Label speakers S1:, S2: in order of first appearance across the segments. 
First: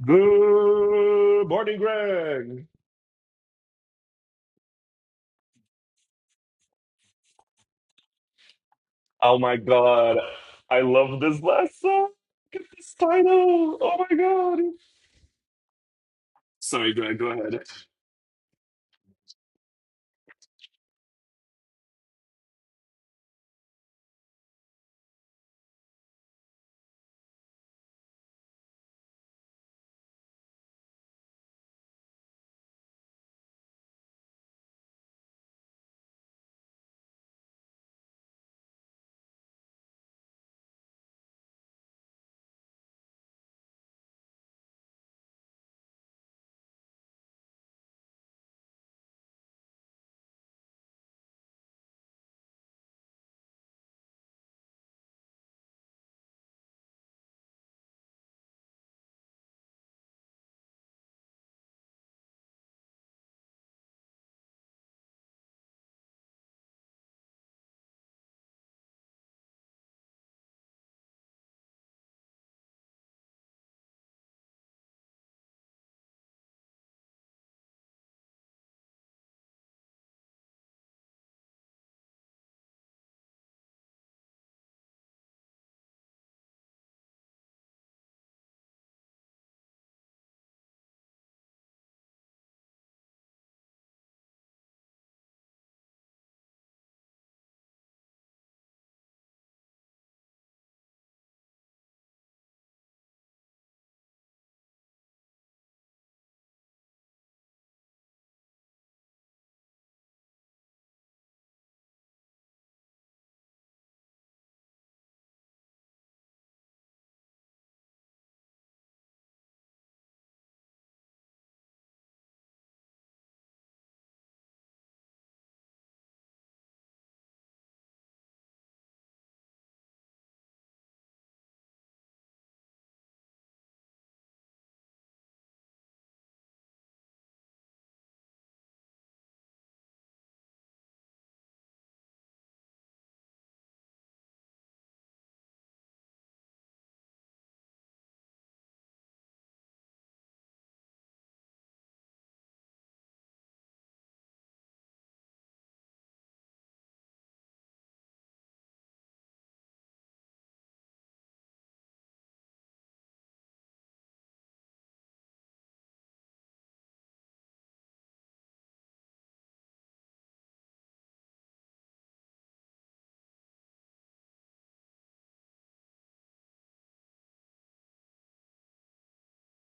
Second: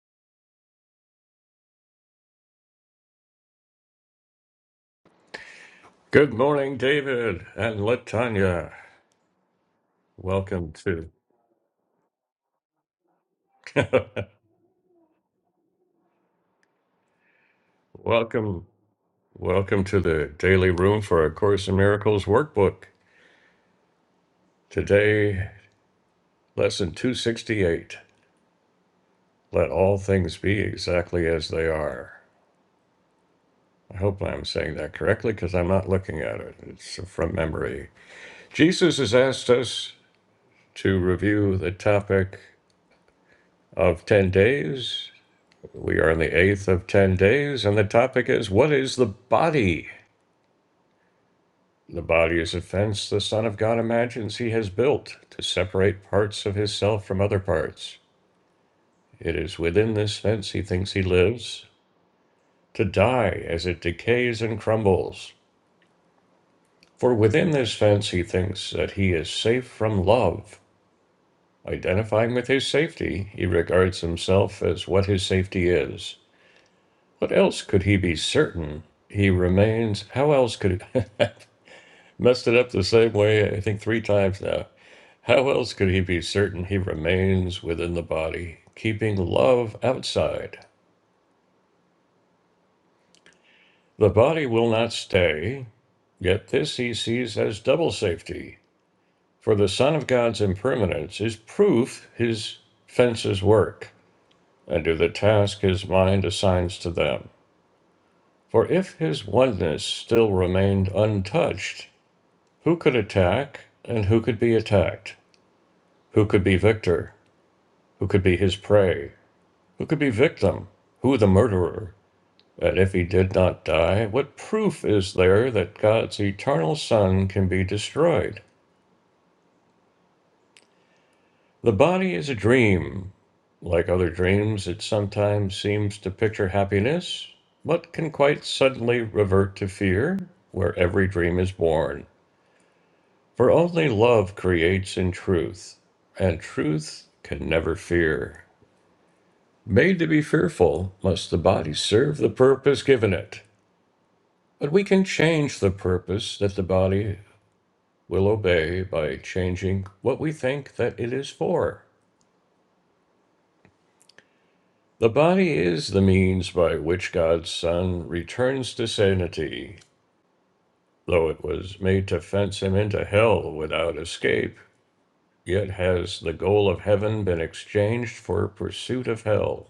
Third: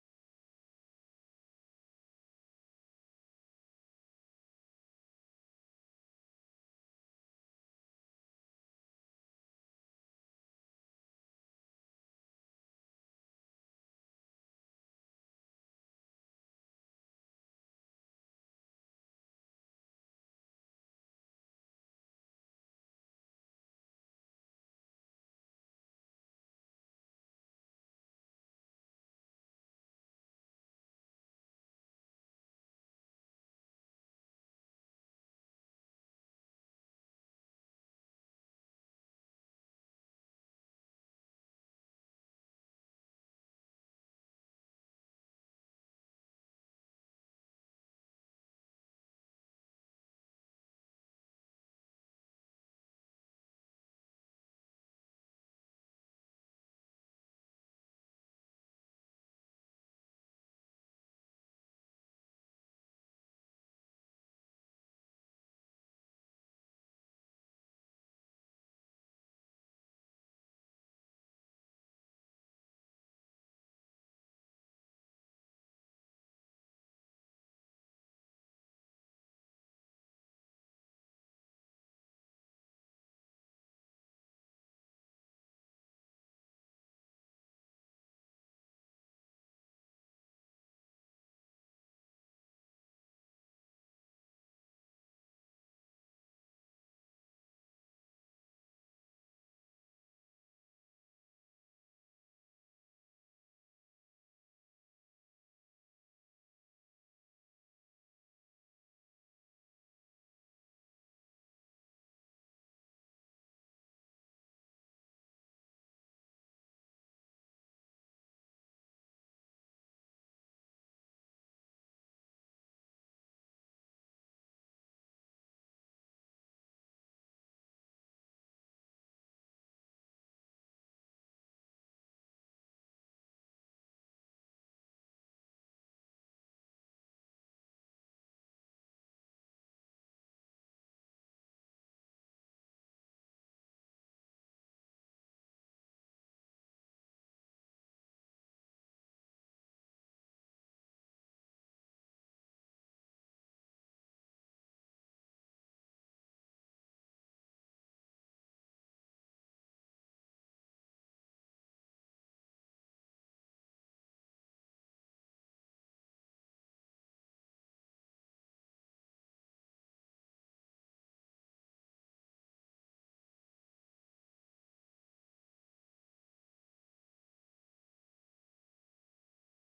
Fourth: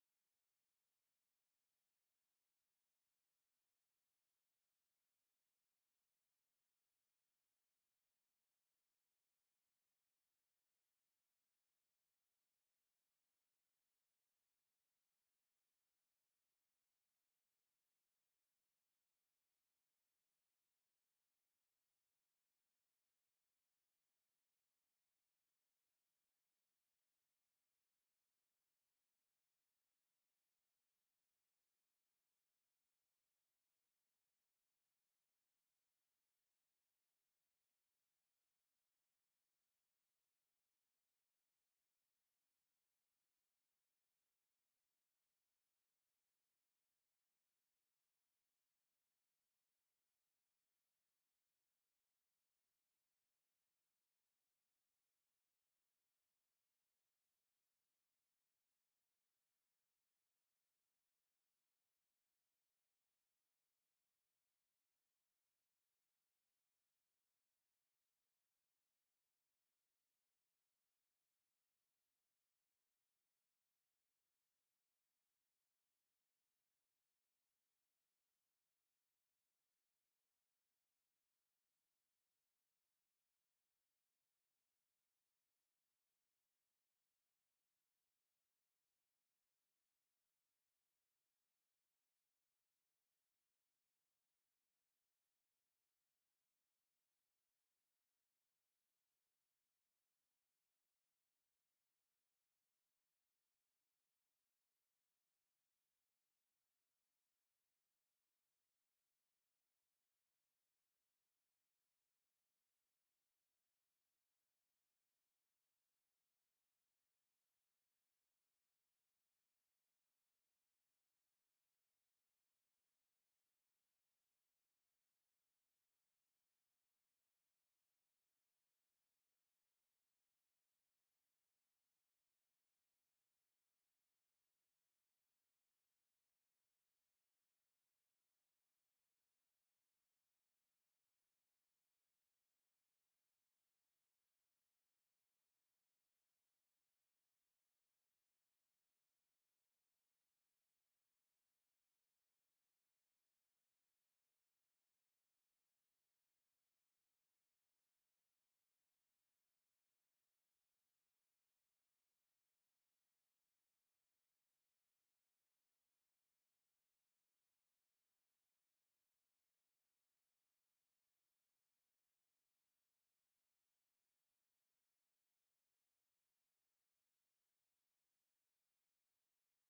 S1: Good morning, Greg.
S2: Good morning, David and Latanya.
S1: Oh my god.
S2: Welcome
S1: I
S2: to
S1: love this last song. Look at this title. Oh my god. Sorry, Greg, go ahead.
S2: welcome welcome to the daily room for a Course in Miracles workbook. Today, lesson 268. Let all things be exactly as they are. I hope I'm saying that correctly because I'm not looking at it. It's from memory. Jesus has asked us to review the topic of 10 days. We are in the eighth of 10 days, and the topic is what is the body? The body is a fence the Son of God imagines he has built to separate parts of his self from other parts. It is within this fence he thinks he lives, to die as it decays and crumbles. For within this fence he thinks that he is safe from love. Identifying with his safety, he regards himself as what his safety is. What else could he be certain? He remains. How else could. Messed it up the same way, I think, three times now. How else could he be certain he remains within the body, keeping love outside? The body will not stay, yet this he sees as double safety. For the Son of God's impermanence is proof his fences work and do the task his mind assigns to them. For if his oneness still remained untouched, who could attack and who could be attacked? Who could be victor? Who could be his prey? Who could be victim? Who the murderer? But if he did not die, what proof is there that God's eternal Son can be destroyed? The body is a dream. Like other dreams, it sometimes seems to picture happiness, but can quite suddenly revert to fear, where every dream is born. For only love creates in truth, and truth can never fear. Made to be fearful, must the body serve the purpose given it. But we can change the purpose that the body will obey by changing what we think that it is for. The body is the means by which God's Son returns to sanity, though it was made to fence him into hell without escape. Yet has the goal of heaven been exchanged for pursuit of hell.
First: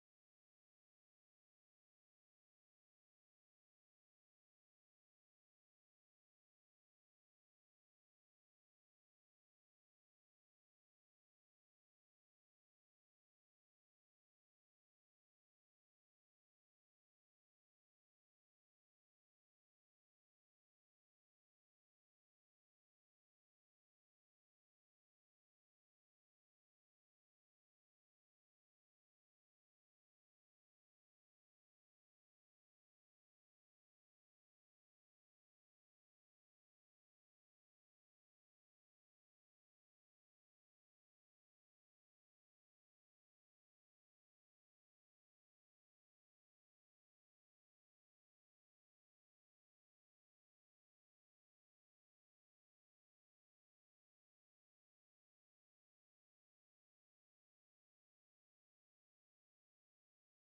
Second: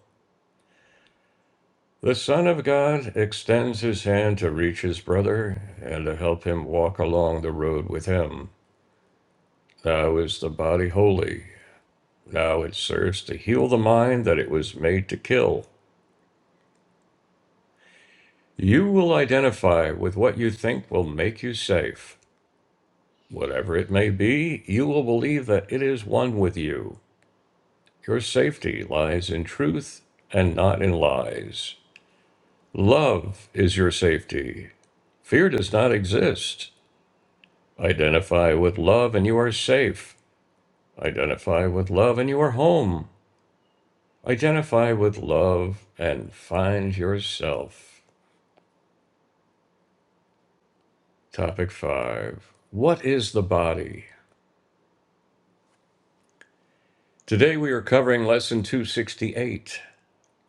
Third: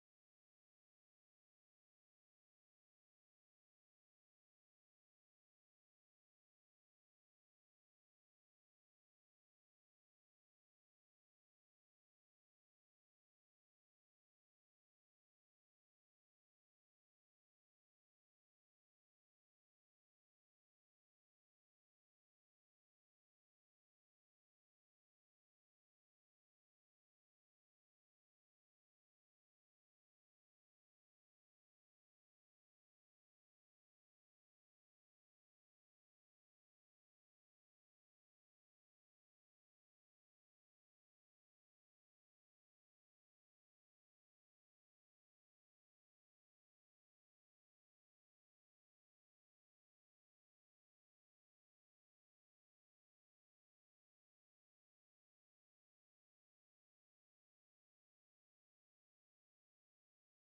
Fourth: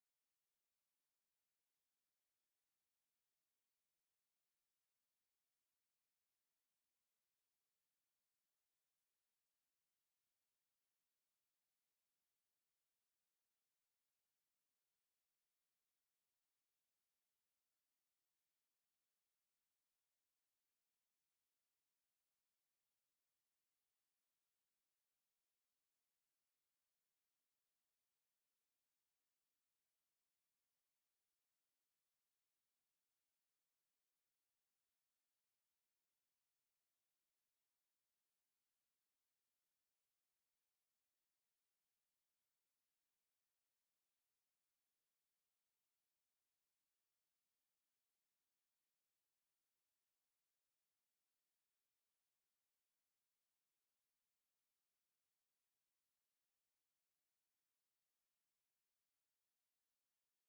S2: The Son of God extends his hand to reach his brother and to help him walk along the road with him. Now is the body holy. Now it serves to heal the mind that it was made to kill. You will identify with what you think will make you safe. Whatever it may be, you will believe that it is one with you. Your safety lies in truth and not in lies. Love is your safety. Fear does not exist. Identify with love and you are safe. Identify with love and you are home. Identify with love and find yourself. Topic 5 What is the body? Today we are covering Lesson 268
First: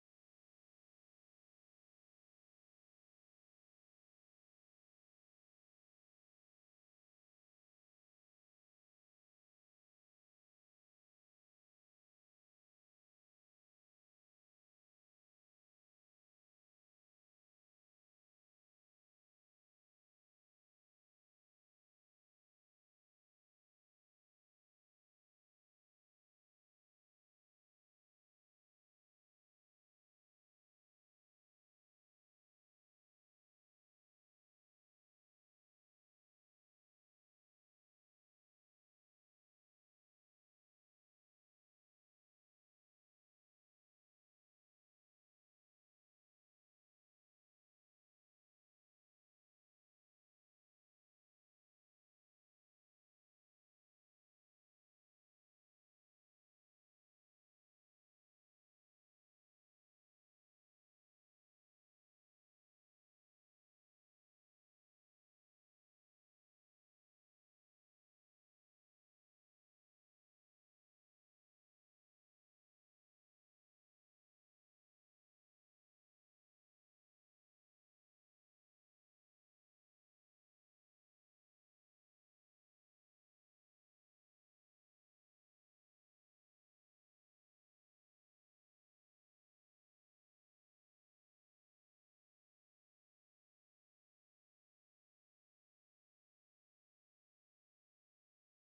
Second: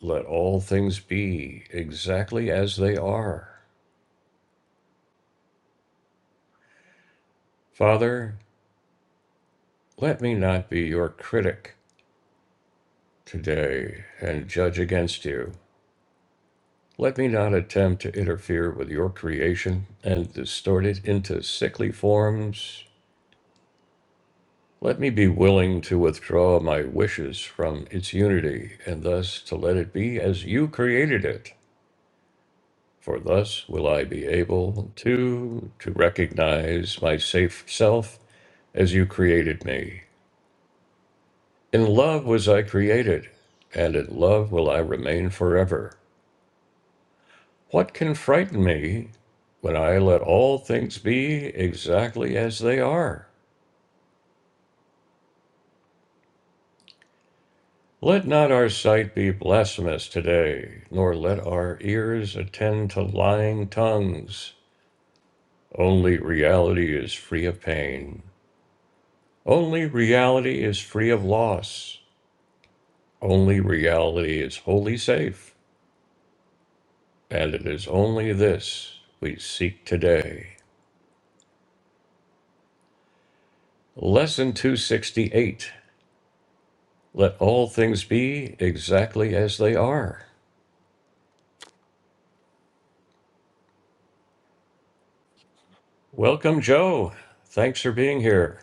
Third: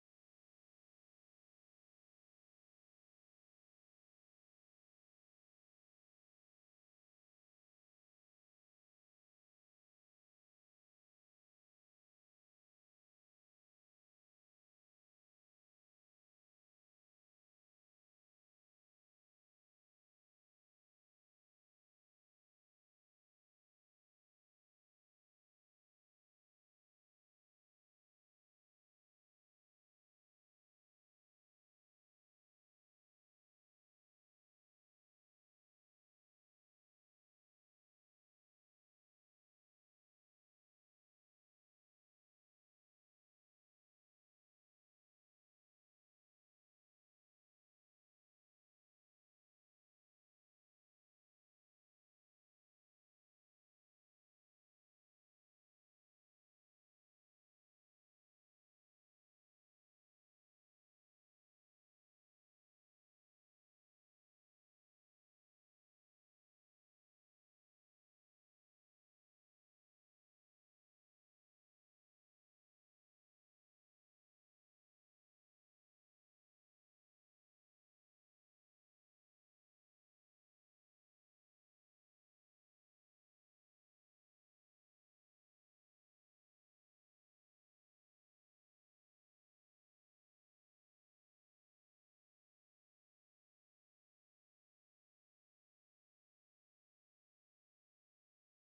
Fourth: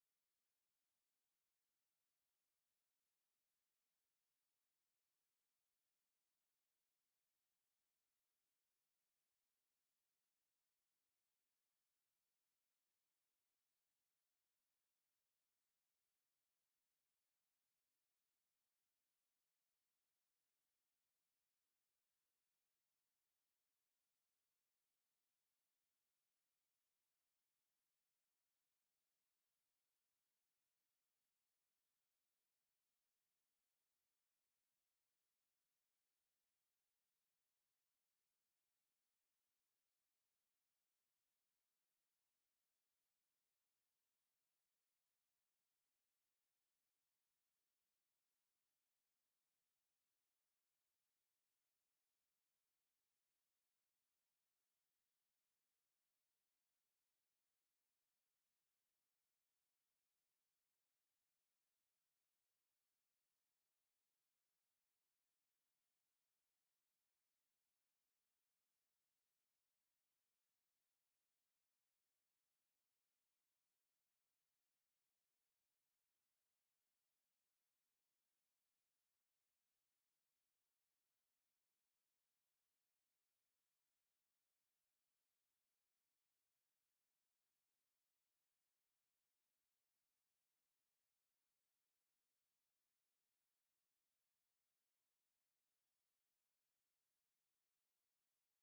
S2: Let All Things Be Exactly as They Are. Father, let me not be your critic today and judge against you. Let me not attempt to interfere with your creation and distort it into sickly forms. Let me be willing to withdraw my wishes from its unity and thus to let it be as you created it. For thus will I be able to to recognize my safe self as you created me. In love was I created, and in love will I remain forever. What can frighten me when I let all things be exactly as they are? Let not our sight be blasphemous today, nor let our ears attend to lying tongues. Only reality is free of pain. Only reality is free of loss. Only reality is wholly safe, and it is only this we seek today. Lesson 268 Let all things be exactly as they are. Welcome, Joe. Thanks for being here.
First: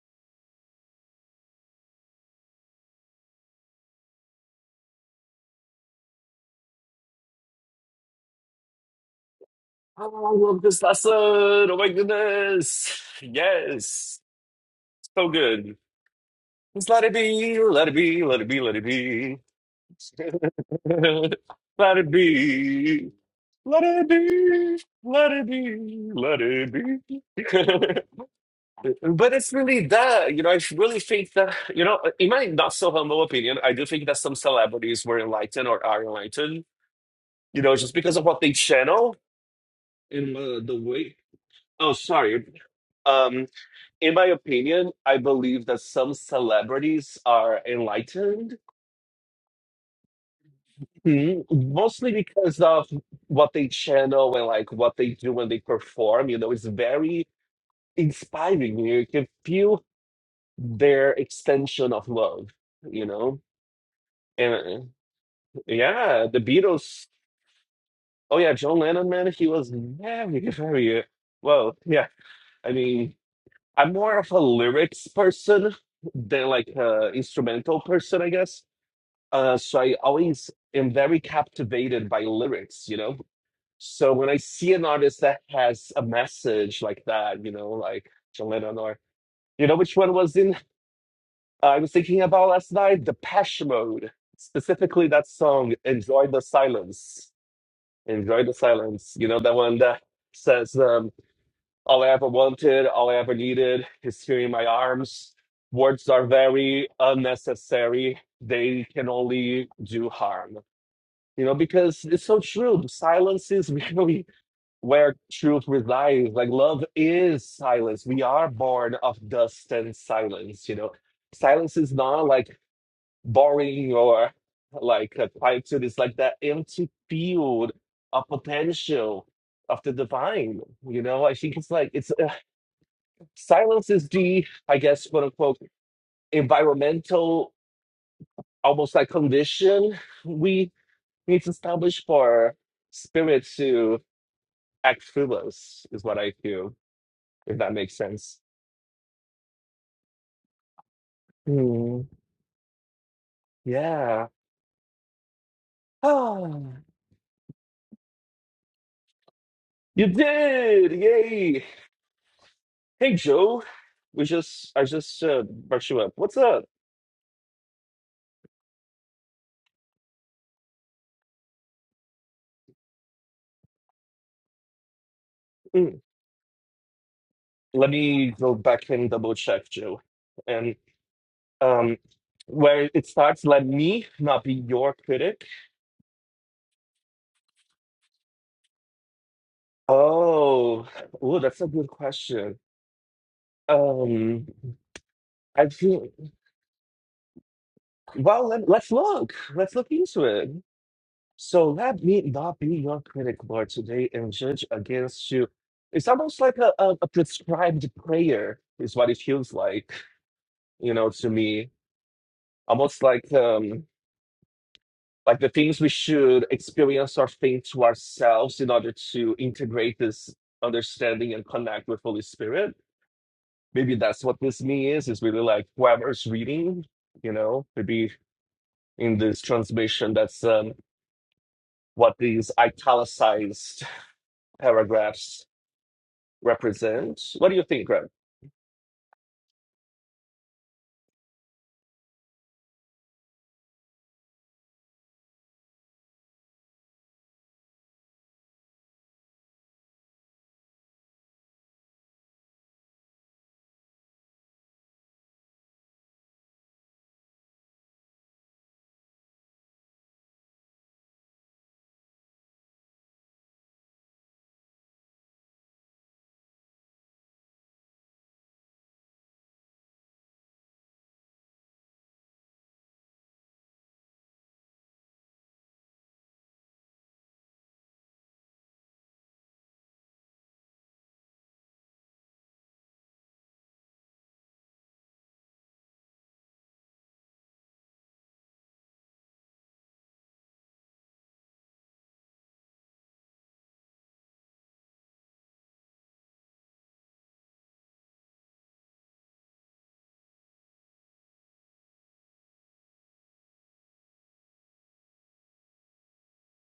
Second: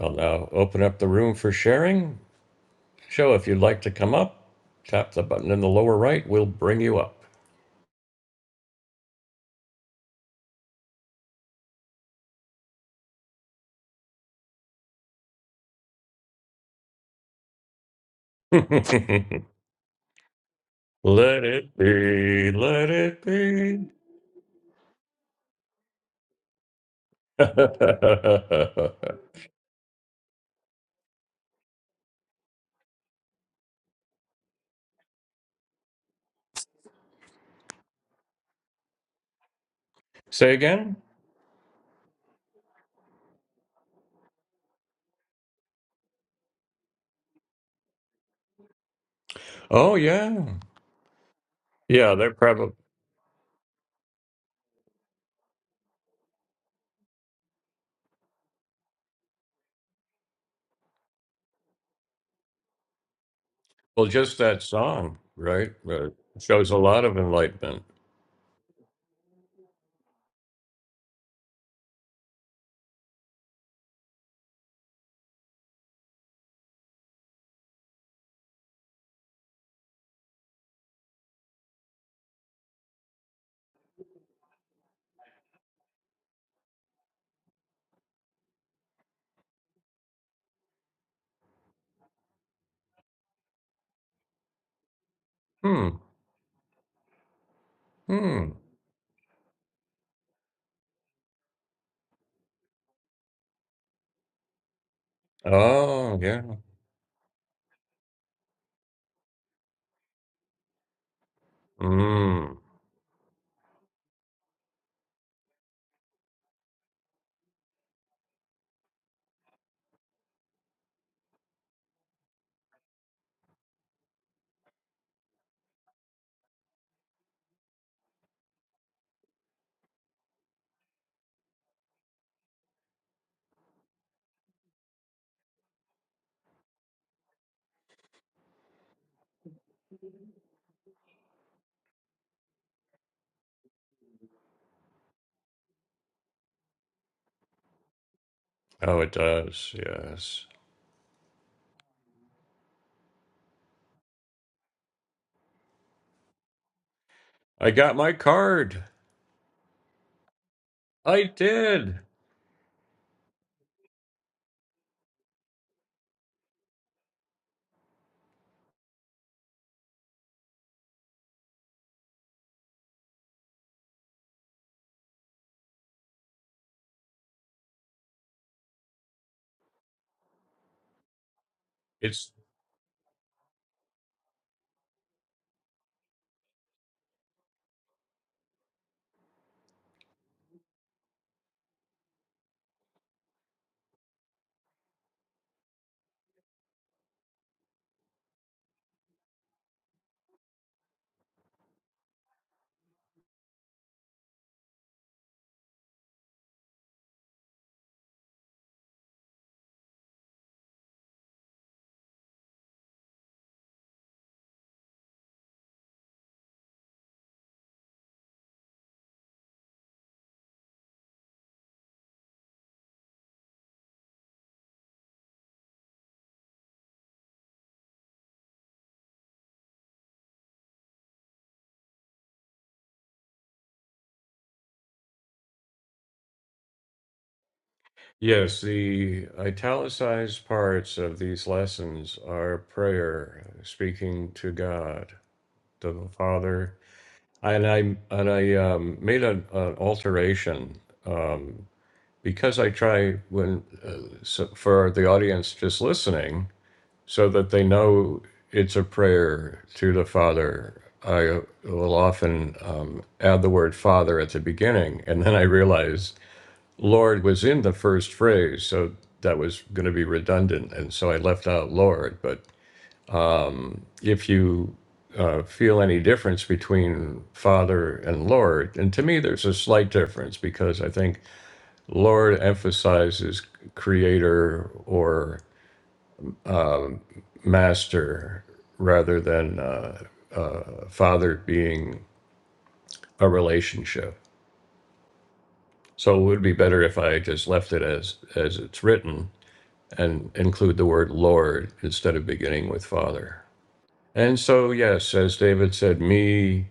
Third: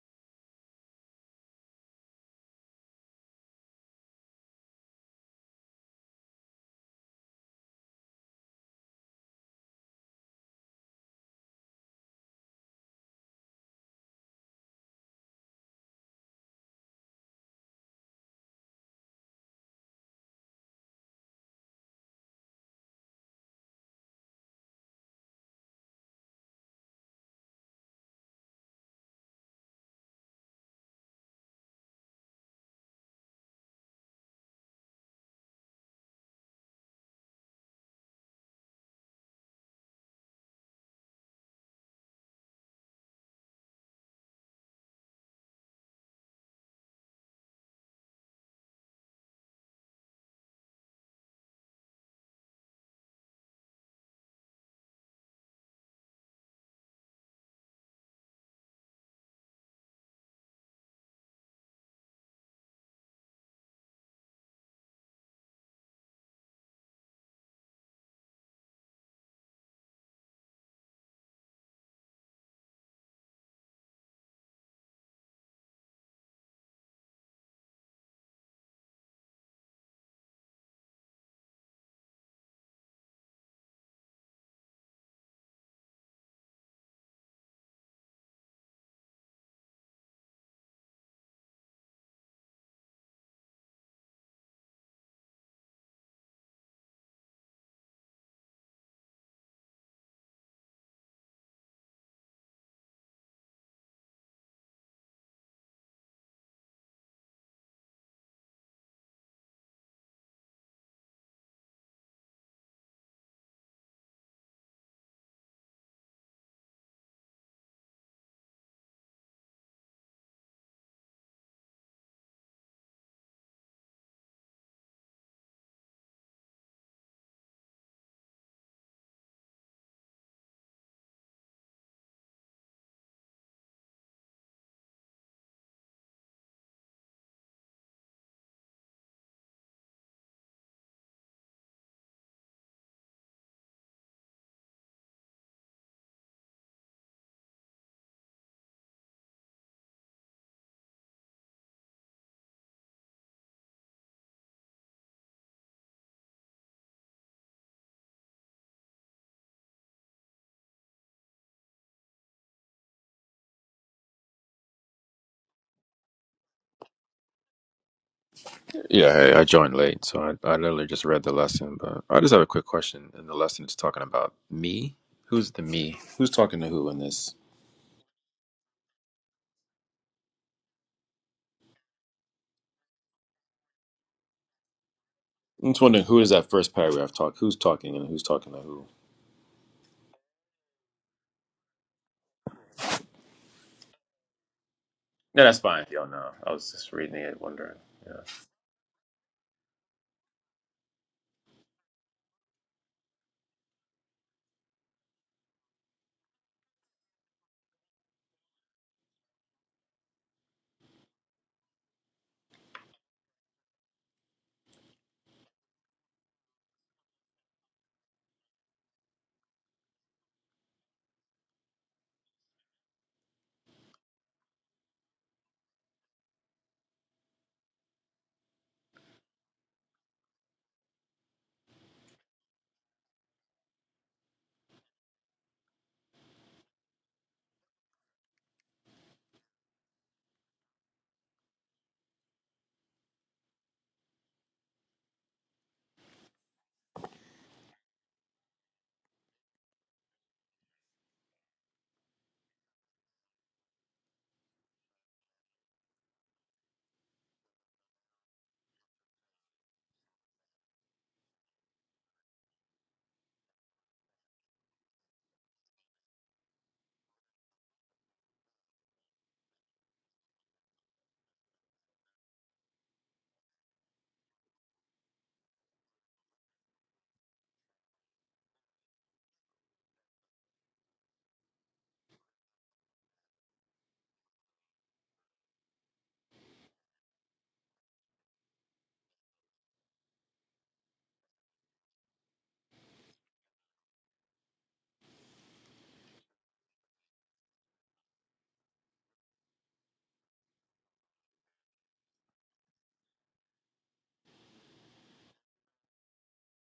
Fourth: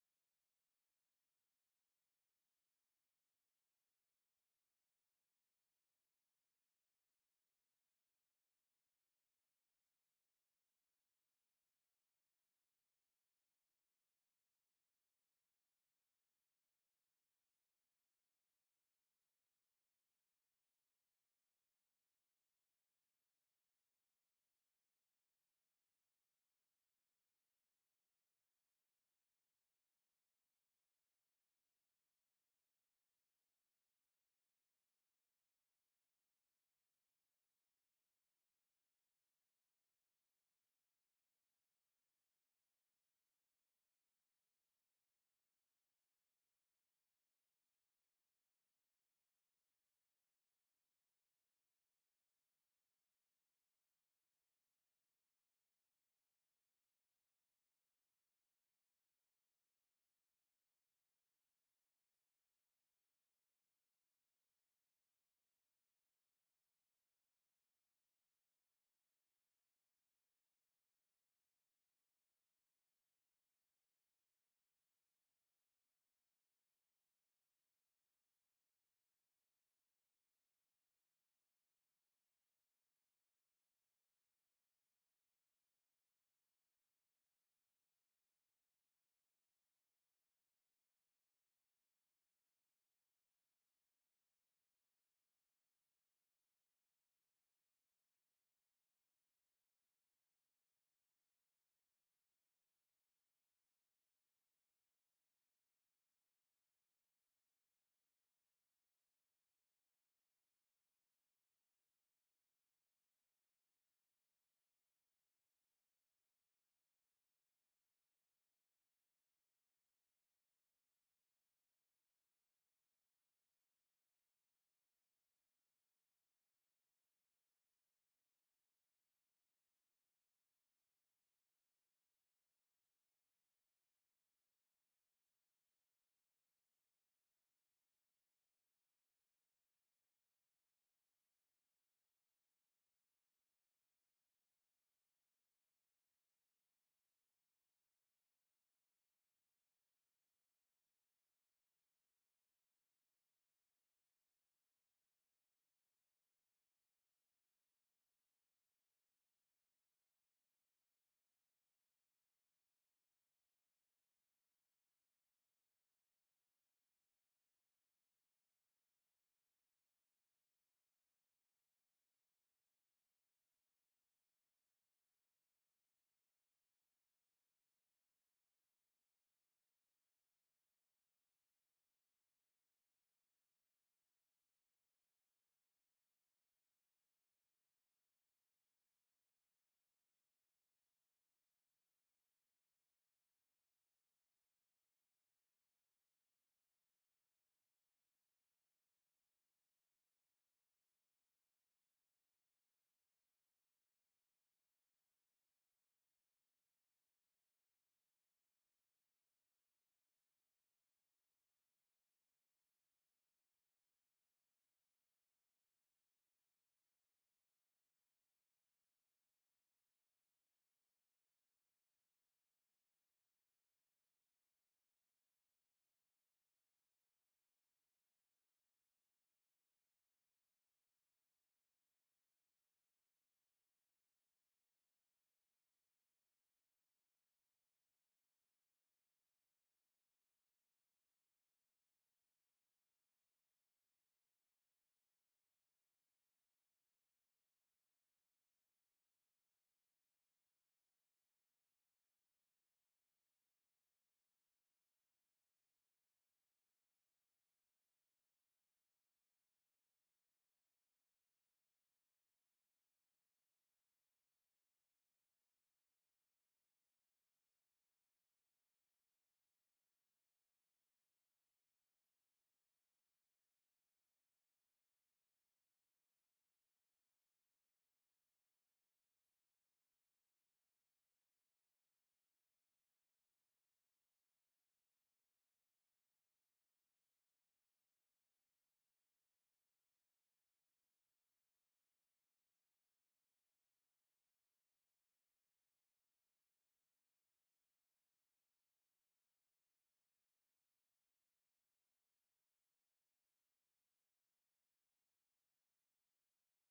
S2: I'll now open up the room for sharing. Joe, if you'd like to come up, tap the button in the lower right. We'll bring you up.
S1: Oh, I love this lesson. Oh my goodness. Yes. So good. Just let it be, let it be, let it be, let it be.
S2: let it
S1: let it
S2: be, let
S1: be.
S2: it
S1: Let
S2: be.
S1: it be. Let it be. Let it be. But it's really that, you know, I really think that, you know, in my not so humble opinion, I do think that some celebrities were enlightened or are enlightened, you know, just because of what they channel in
S2: Say
S1: uh, the
S2: again?
S1: way. Oh, sorry. Um, in my opinion, I believe that some celebrities are enlightened,
S2: Oh, yeah.
S1: Mhm. mostly
S2: Yeah, they're
S1: because
S2: probably
S1: of what they channel and like what they do when they perform. You know, it's very inspiring. You can feel their extension of love, you know?
S2: well. Just
S1: And
S2: that
S1: uh,
S2: song, right? Uh,
S1: yeah, the
S2: shows a lot
S1: Beatles.
S2: of enlightenment.
S1: Oh yeah, John Lennon, man, he was very, very uh, well. Yeah, I mean, I'm more of a lyrics person than like a instrumental person, I guess. Uh, so I always am very captivated by lyrics, you know. So when I see an artist that has a message like that, you know, like John Lennon or you know, which one was in? uh, I was thinking about last night, the Depeche Mode, specifically that song
S2: Hmm.
S1: "Enjoy the Silence." Enjoy
S2: Hmm.
S1: the silence. You know, the one that says, um, all I ever wanted, all I ever needed is here in my arms. Words
S2: Oh,
S1: are
S2: yeah.
S1: very unnecessary. They can only do harm. You know, because it's so
S2: Hmm.
S1: true. Silence is really where truth resides. Like love is silence. We are born of dust and silence, you know. Silence is not like boring or like uh, tied to like that empty field of potential of the divine. You know, I think it's like it's uh, silence is the, I guess, quote unquote, environmental almost like condition we need to establish for spirit to act through us, is what I feel, if that makes sense.
S2: Oh, it does. Yes.
S1: Hmm, yeah. Ah,
S2: I got my card.
S1: you did!
S2: I
S1: Yay!
S2: did.
S1: Hey Joe, we just I just uh, brought you up. What's up?
S3: Yeah, hey, I joined late, so I, I literally just read the lesson, but I just have a quick question. And the lesson, is talking about me. Who's the me?
S1: Mm.
S3: Who's talking to who in this?
S1: Let me go back and double check, Joe. And um,
S2: It's
S1: where it starts, let me not be your critic.
S3: I'm just wondering who is that first paragraph talk? Who's talking and who's talking to who?
S1: Oh, oh, that's a good question. Um,
S3: No, that's
S1: I
S3: fine if you don't
S1: think.
S3: know. I was just reading it, wondering. Yeah.
S1: Well, let, let's look. Let's look into it. So let me not be your critic, Lord, today and judge against you. It's almost like a, a, a prescribed prayer, is what it feels like, you know, to me almost like um like the things we should experience or think to ourselves in order to integrate this understanding and connect with holy spirit maybe that's what this me is is really like whoever's reading you know maybe in this translation that's um what these italicized paragraphs represent what do you think greg
S2: yes. The italicized parts of these lessons are prayer, speaking to God, to the Father, and I and I um, made an, an alteration. um, because I try when uh, so for the audience just listening, so that they know it's a prayer to the Father. I will often um, add the word Father at the beginning, and then I realize Lord was in the first phrase, so that was going to be redundant, and so I left out Lord. But if you uh, feel any difference between Father and Lord, and to me, there's a slight difference because I think Lord emphasizes creator or um, master rather than uh, uh, father being a relationship. So it would be better if I just left it as as it's written and include the word Lord instead of beginning with father. And so yes, as David said, me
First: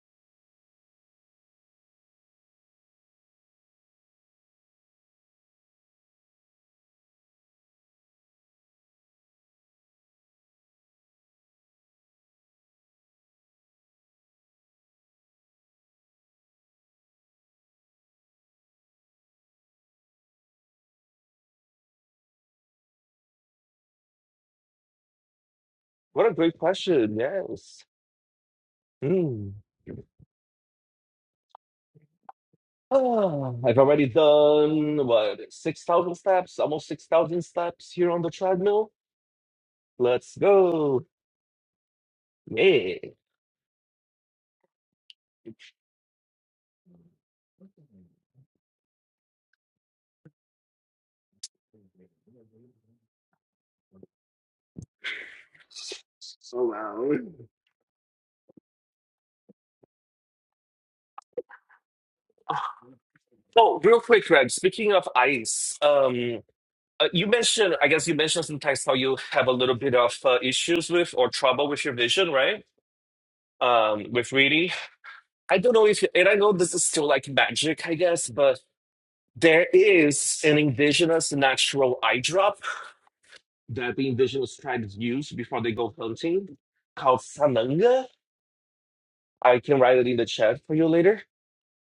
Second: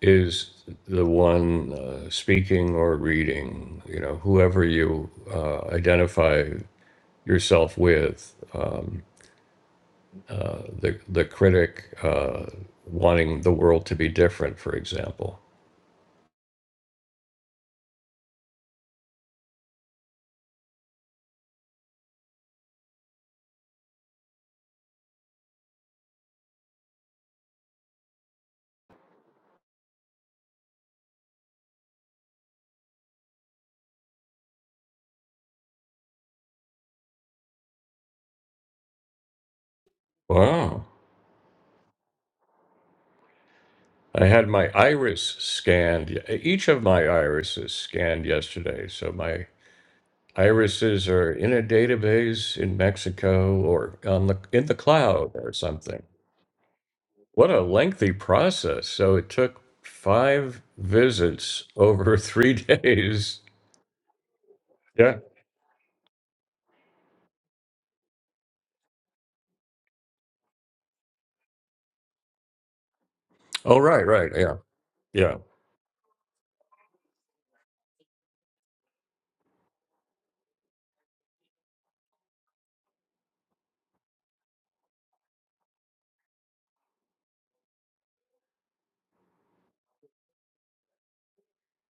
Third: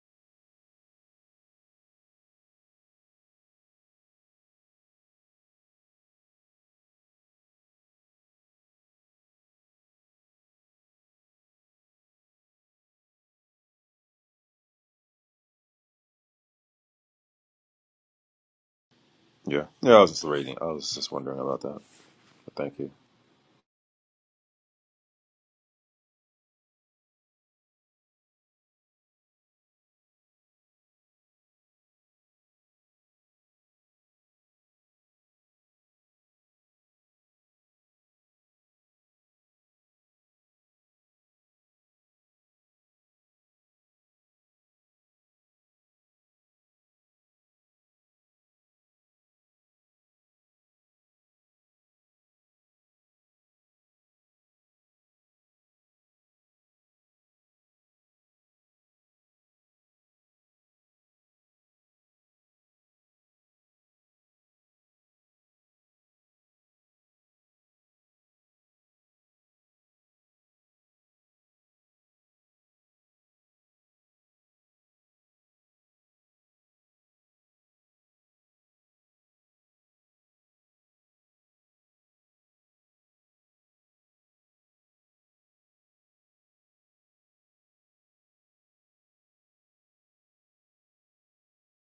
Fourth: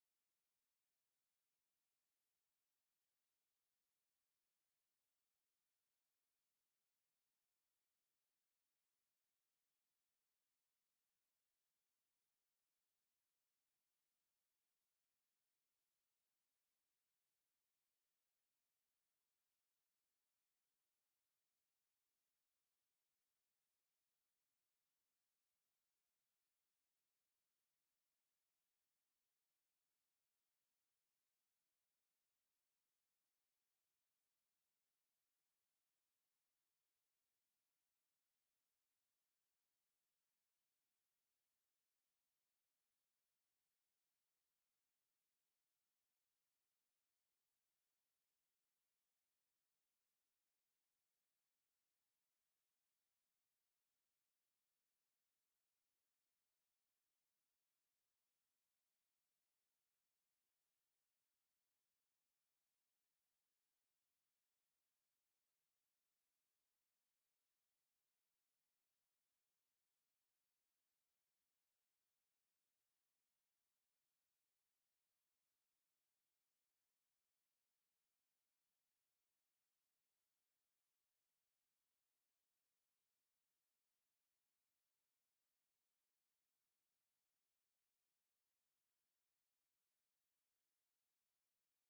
S2: is the one uh, speaking or reading. You know, whoever you uh, identify yourself with. Um, the the critic uh, wanting the world to be different, for example.
S3: Yeah, yeah. I was just reading. I was just wondering about that. But thank you.
S1: what a great question yes Hmm. Oh, I've already done what, 6,000 steps, almost 6,000 steps here on the treadmill. Let's
S2: Wow.
S1: go. Yeah.
S2: I had my iris scanned. Each of my irises scanned yesterday. So my irises are in a database in Mexico or on the in the cloud or something.
S1: So loud.
S2: What a lengthy process. So it took five visits over three days.
S1: Oh, real quick, Greg, speaking of
S2: Yeah.
S1: ice, um, uh, you mentioned, I guess you mentioned sometimes how you have a little bit of uh, issues with or trouble with your vision, right?
S2: Oh, right,
S1: Um,
S2: right.
S1: with
S2: Yeah.
S1: reading.
S2: Yeah.
S1: I don't know if, and I know this is still like magic, I guess, but There is an indigenous natural eye drop that the indigenous tribes use before they go hunting called Sananga. I can write it in the chat for you later.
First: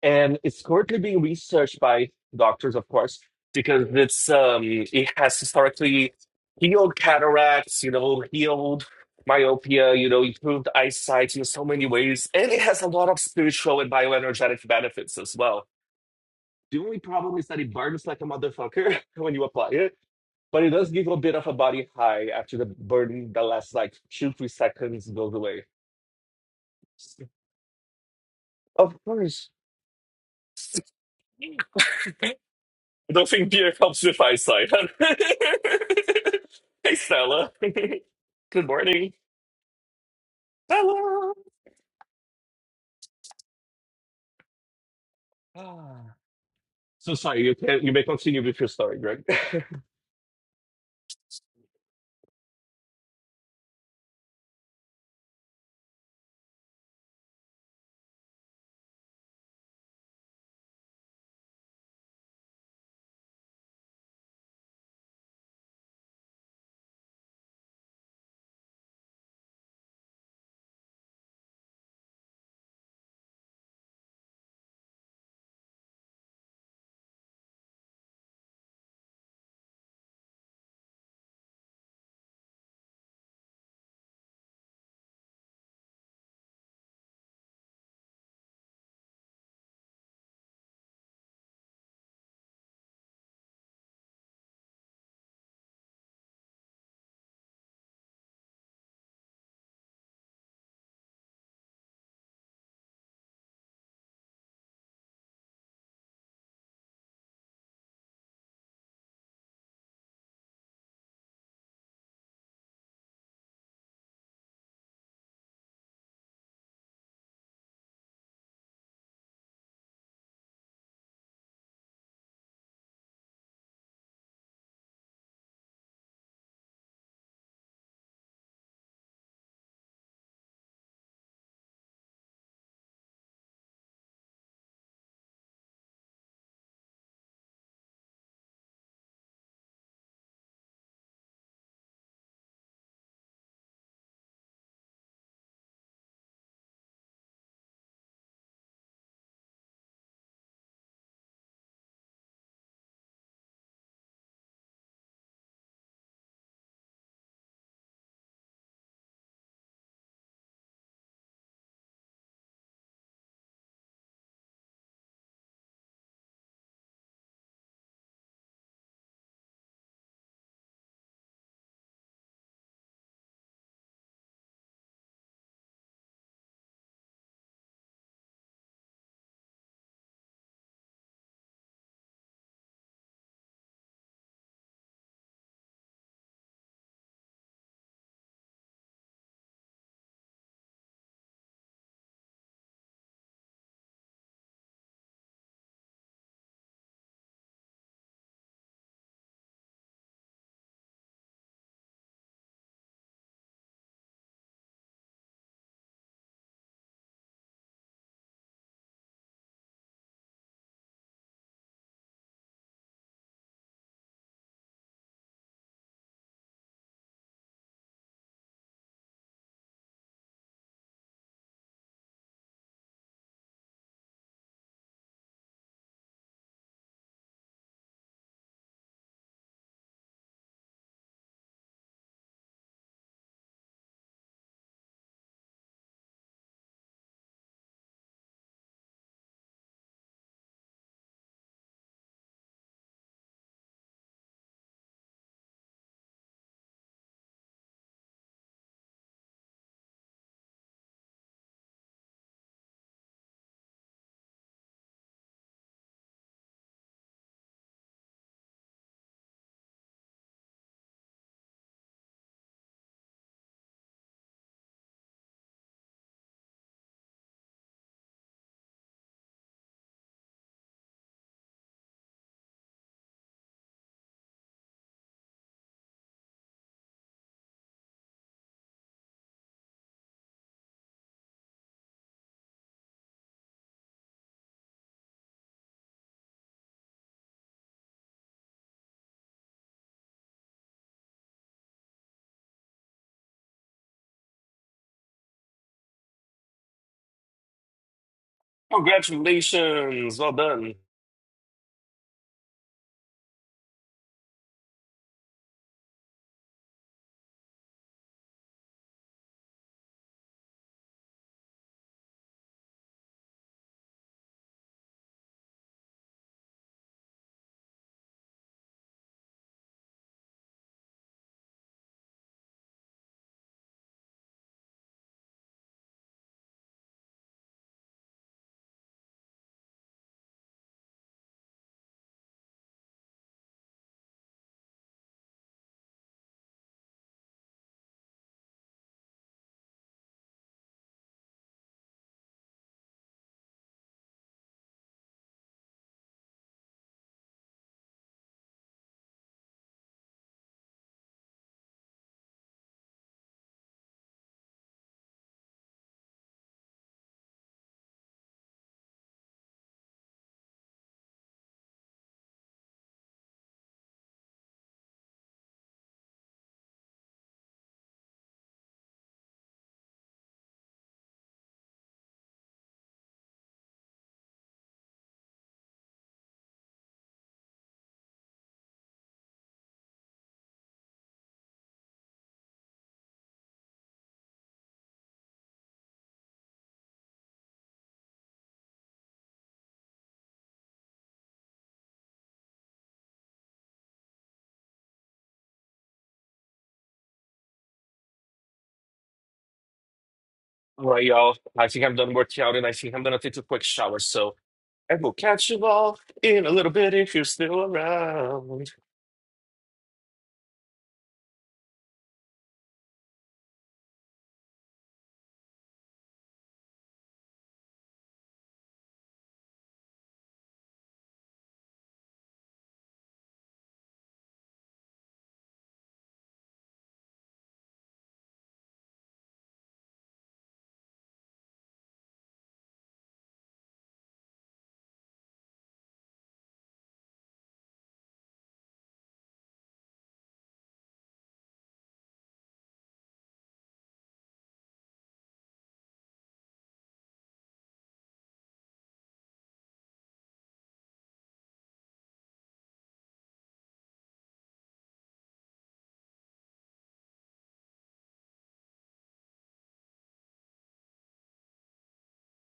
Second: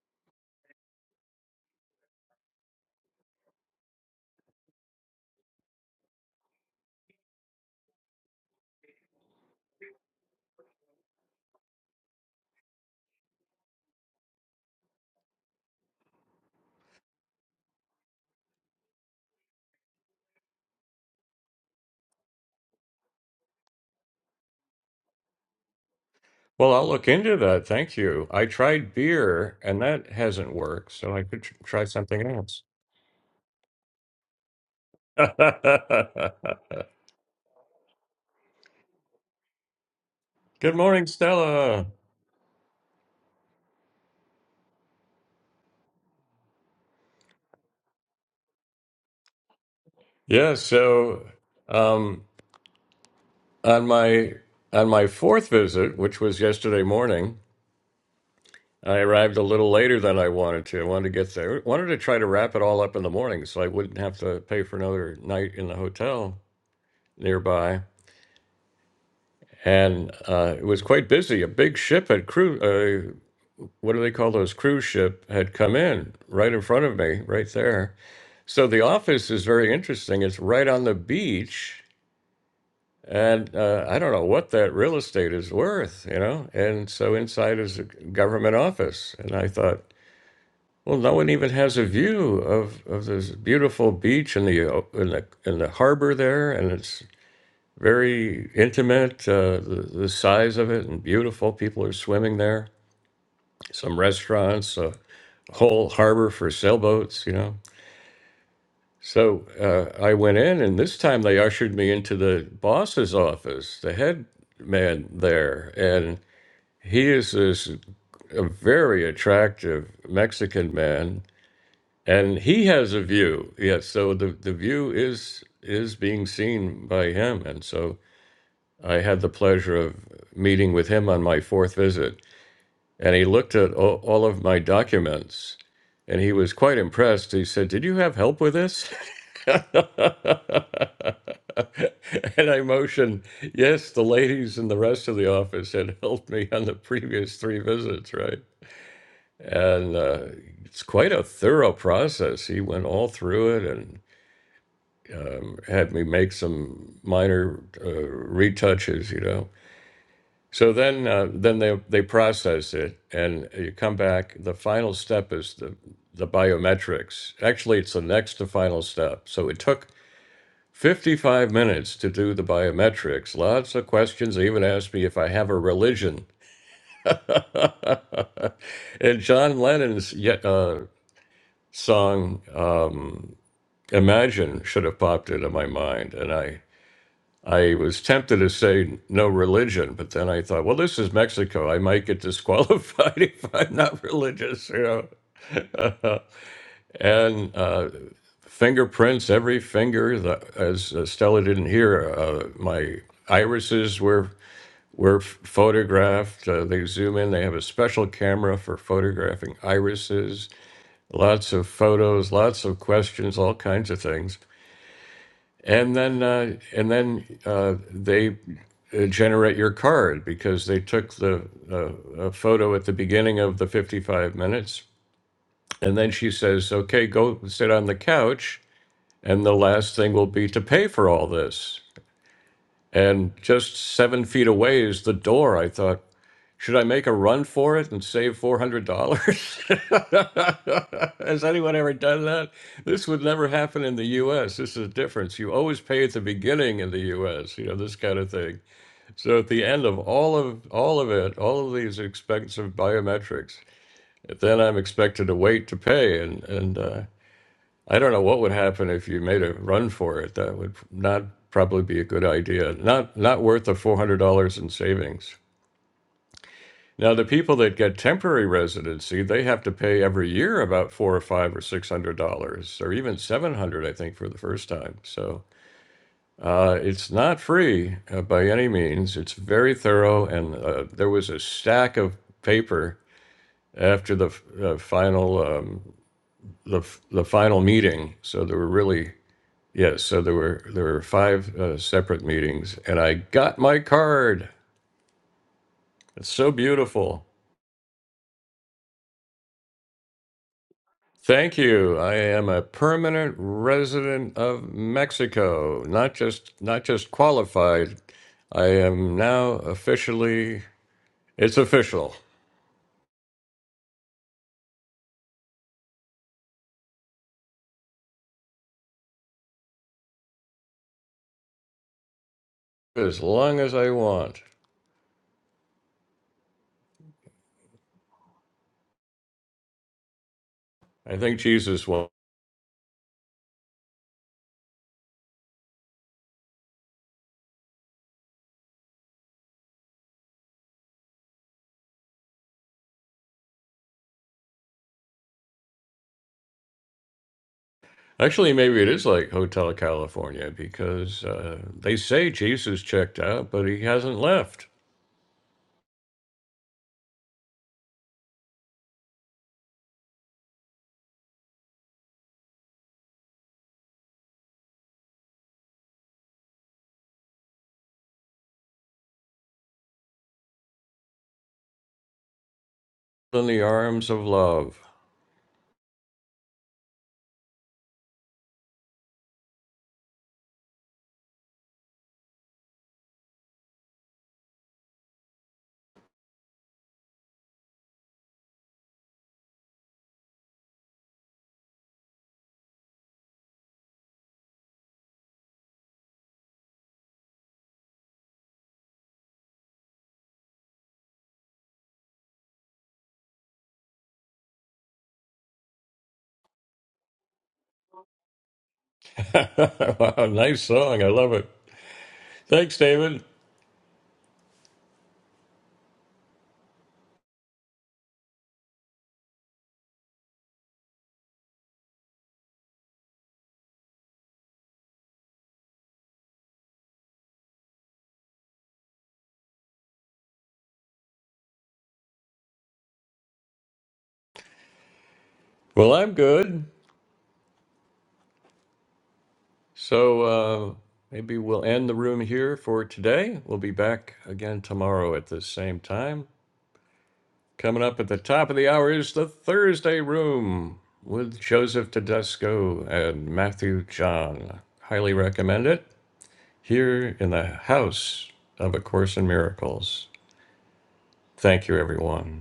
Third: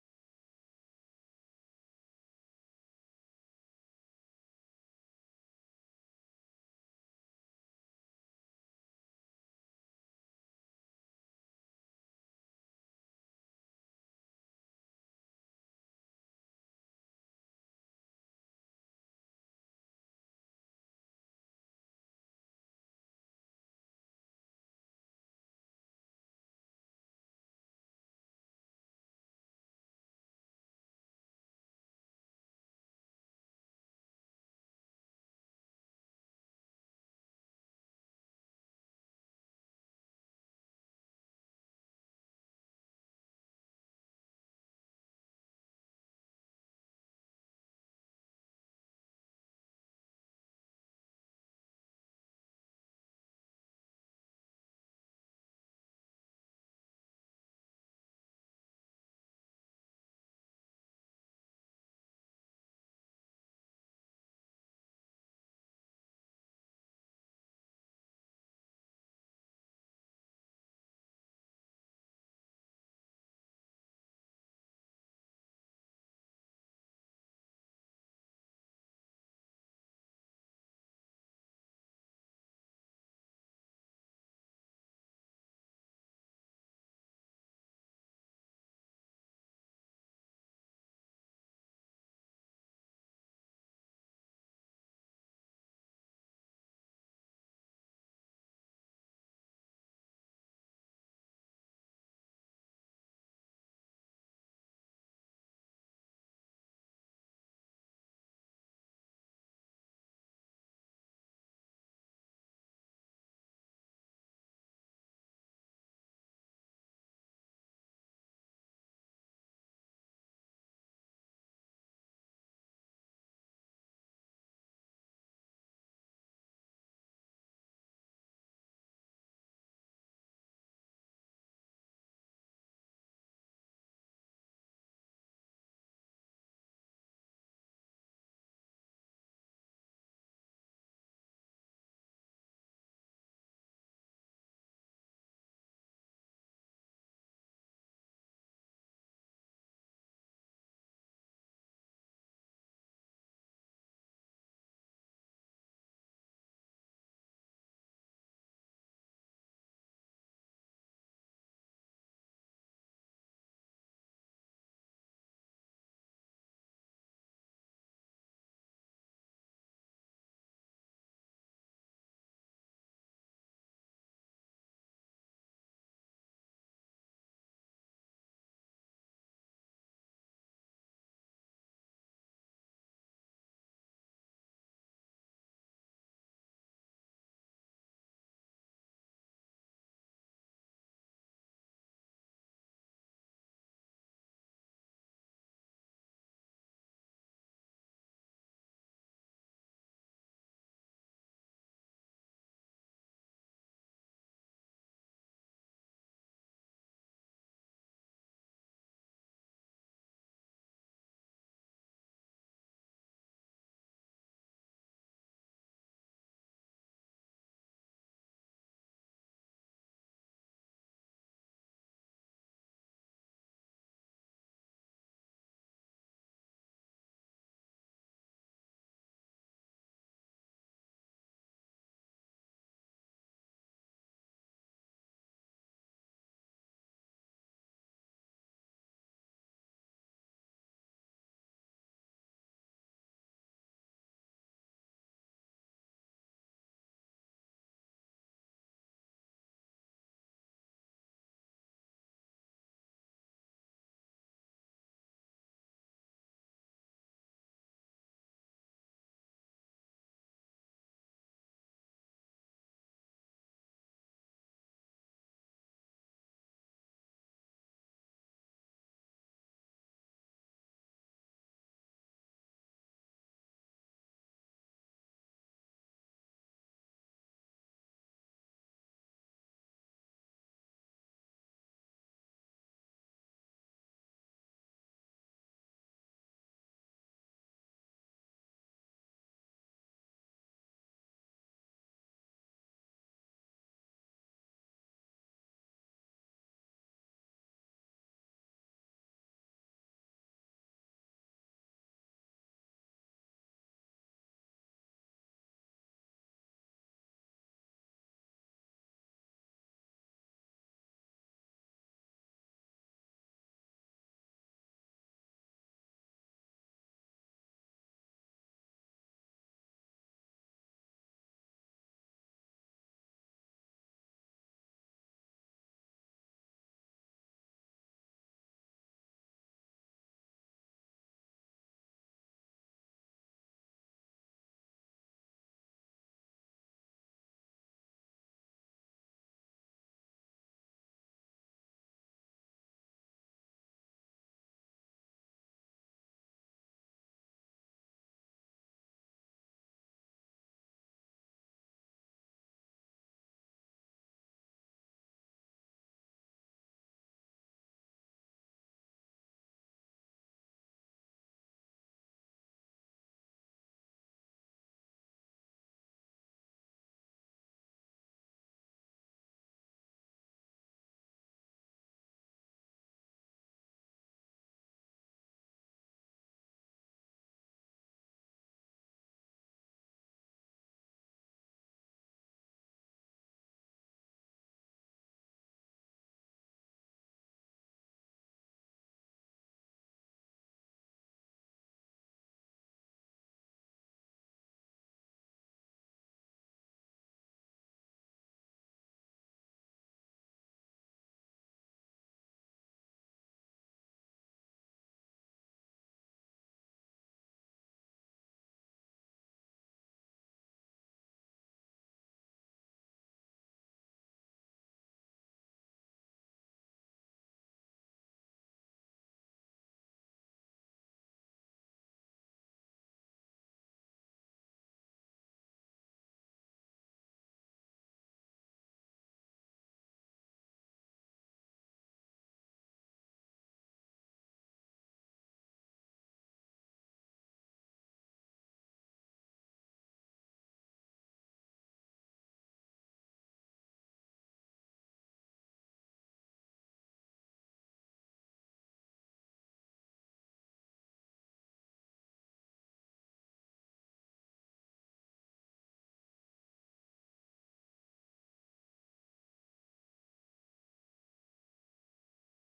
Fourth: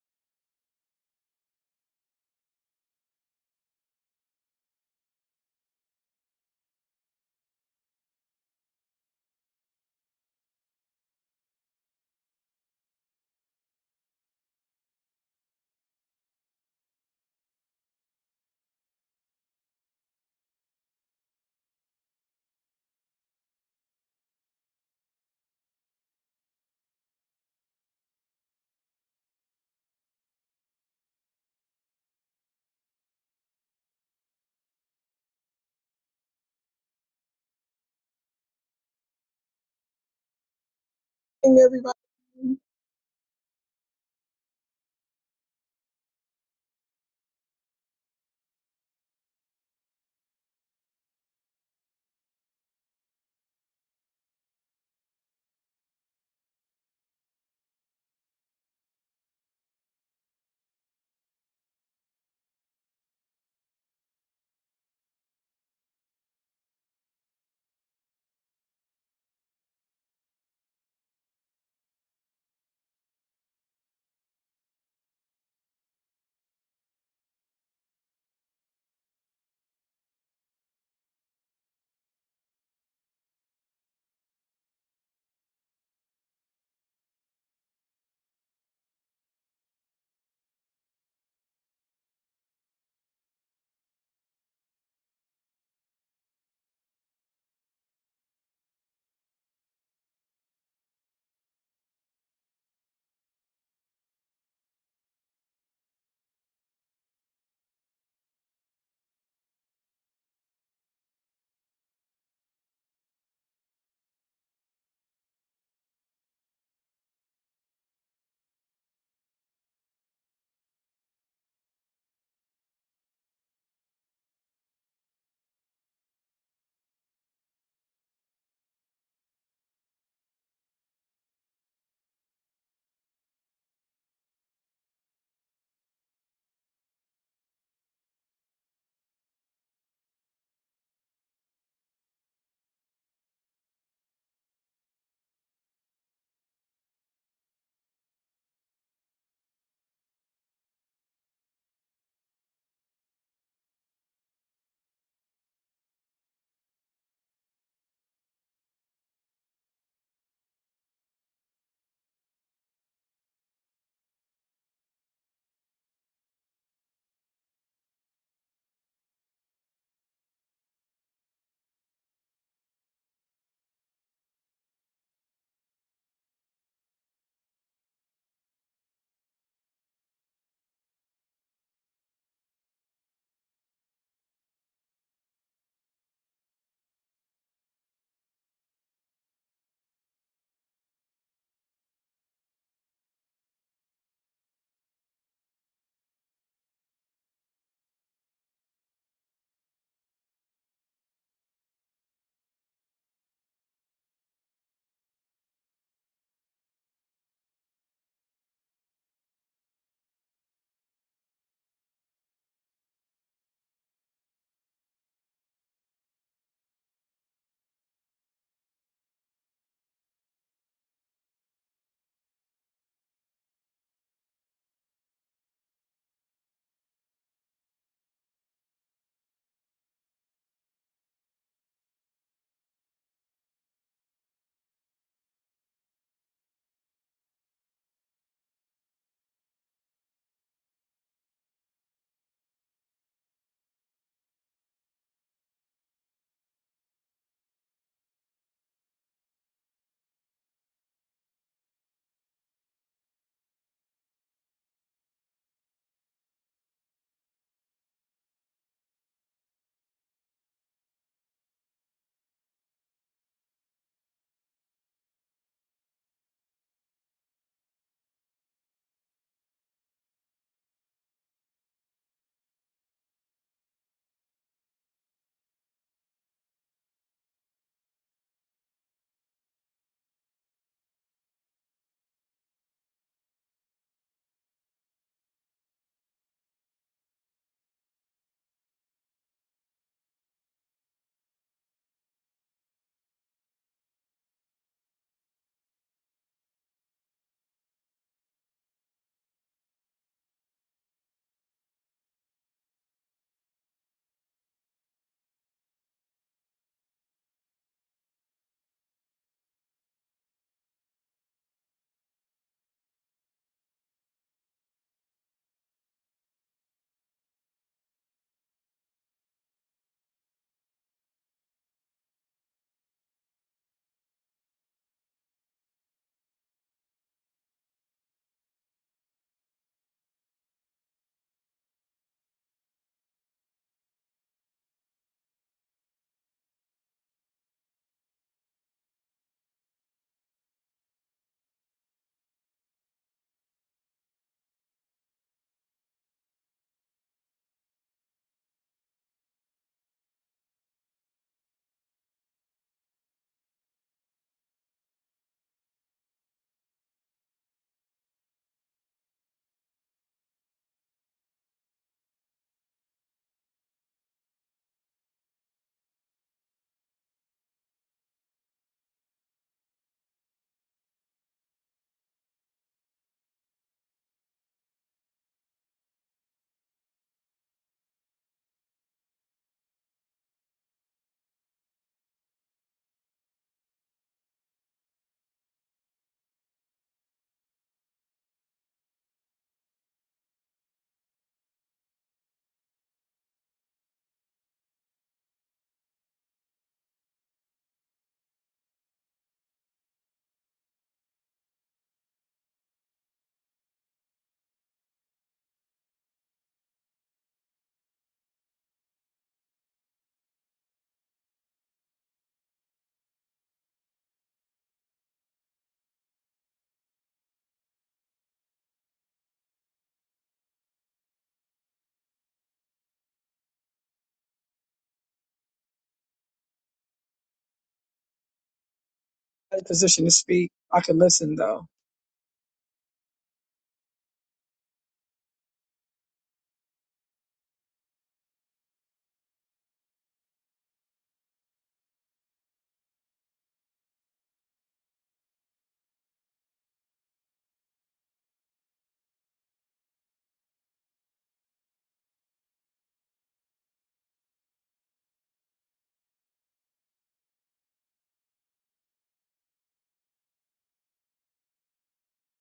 S1: And it's currently being researched by doctors, of course, because it's um it has historically healed cataracts, you know, healed myopia, you know, improved eyesight in so many ways. And it has a lot of spiritual and bioenergetic benefits as well. The only problem is that it burns like a motherfucker when you apply it But it does give you a bit of a body high after the burden the last like two, three seconds goes away.
S2: Well, I'll look into that. Thank you. I tried
S1: Of course.
S2: beer and that hasn't worked, so I could tr- try something
S1: I
S2: else.
S1: don't think beer helps with eyesight. hey Stella. Good morning.
S2: Good morning,
S1: Stella.
S2: Stella.
S4: Everybody in
S1: Ah. So sorry, you can you may continue with your story, Greg.
S2: Yeah, so um, on my on my fourth visit, which was yesterday morning, I arrived a little later than I wanted to. I wanted to get there. wanted to try to wrap it all up in the morning so I wouldn't have to pay for another night in the hotel nearby. And uh, it was quite busy. A big ship had crew uh, what do they call those cruise ship had come in right in front of me right there so the office is very interesting it's right on the beach and uh, i don't know what that real estate is worth you know and so inside is a government office and i thought well no one even has a view of, of this beautiful beach and the, o- and the and the harbor there and it's very intimate uh, the, the size of it and beautiful people are swimming there some restaurants uh, whole harbor for sailboats, you know. So uh, I went in, and this time they ushered me into the boss's office, the head man there. And he is this a very attractive Mexican man, and he has a view. Yeah, so the, the view is is being seen by him. And so I had the pleasure of meeting with him on my fourth visit. And he looked at all, all of my documents and he was quite impressed. He said, Did you have help with this? and I motioned, Yes, the ladies and the rest of the office had helped me on the previous three visits, right? And uh, it's quite a thorough process. He went all through it and um, had me make some minor uh, retouches, you know. So then, uh, then they they process it, and you come back. The final step is the the biometrics. Actually, it's the next to final step. So it took 55 minutes to do the biometrics. Lots of questions. They even asked me if I have a religion. and John Lennon's yet uh, song uh, "Imagine" should have popped into my mind, and I I was tempted to say no religion, but then I thought, well, this is Mexico. I might get disqualified if I'm not religious, you know. and uh, fingerprints, every finger, the, as uh, Stella didn't hear, uh, my irises were were photographed. Uh, they zoom in. They have a special camera for photographing irises. Lots of photos, lots of questions, all kinds of things and then uh, and then uh, they uh, generate your card because they took the uh, a photo at the beginning of the 55 minutes and then she says okay go sit on the couch and the last thing will be to pay for all this and just seven feet away is the door i thought should I make a run for it and save $400? Has anyone ever done that? This would never happen in the US. This is the difference. You always pay at the beginning in the US, you know, this kind of thing. So at the end of all of all of it, all of these expensive biometrics, then I'm expected to wait to pay and and uh, I don't know what would happen if you made a run for it. That would not probably be a good idea. Not not worth the $400 in savings. Now, the people that get temporary residency, they have to pay every year about four or five or six hundred dollars, or even seven hundred, I think, for the first time. So uh, it's not free uh, by any means. It's very thorough, and uh, there was a stack of paper after the f- uh, final um, the f- the final meeting. So there were really yes, so there were there were five uh, separate meetings, and I got my card. It's so beautiful.
S1: Congratulations. Well done.
S2: Thank you. I am a permanent resident of Mexico. Not just not just qualified. I am now officially it's official. As long as I want. I think Jesus won't. Actually, maybe it is like Hotel California because uh, they say Jesus checked out, but he hasn't left. In the arms of love.
S1: All right, y'all. I think I'm done working out and I think I'm gonna take a quick shower. So I will catch you all in a little bit if you're still around.
S2: wow, nice song. I love it. Thanks, David.
S4: a position to speak. I can listen though.
S2: Well, I'm good. So uh, maybe we'll end the room here for today. We'll be back again tomorrow at the same time. Coming up at the top of the hour is the Thursday room with Joseph Tedesco and Matthew John. Highly recommend it here in the house of A Course in Miracles. Thank you, everyone.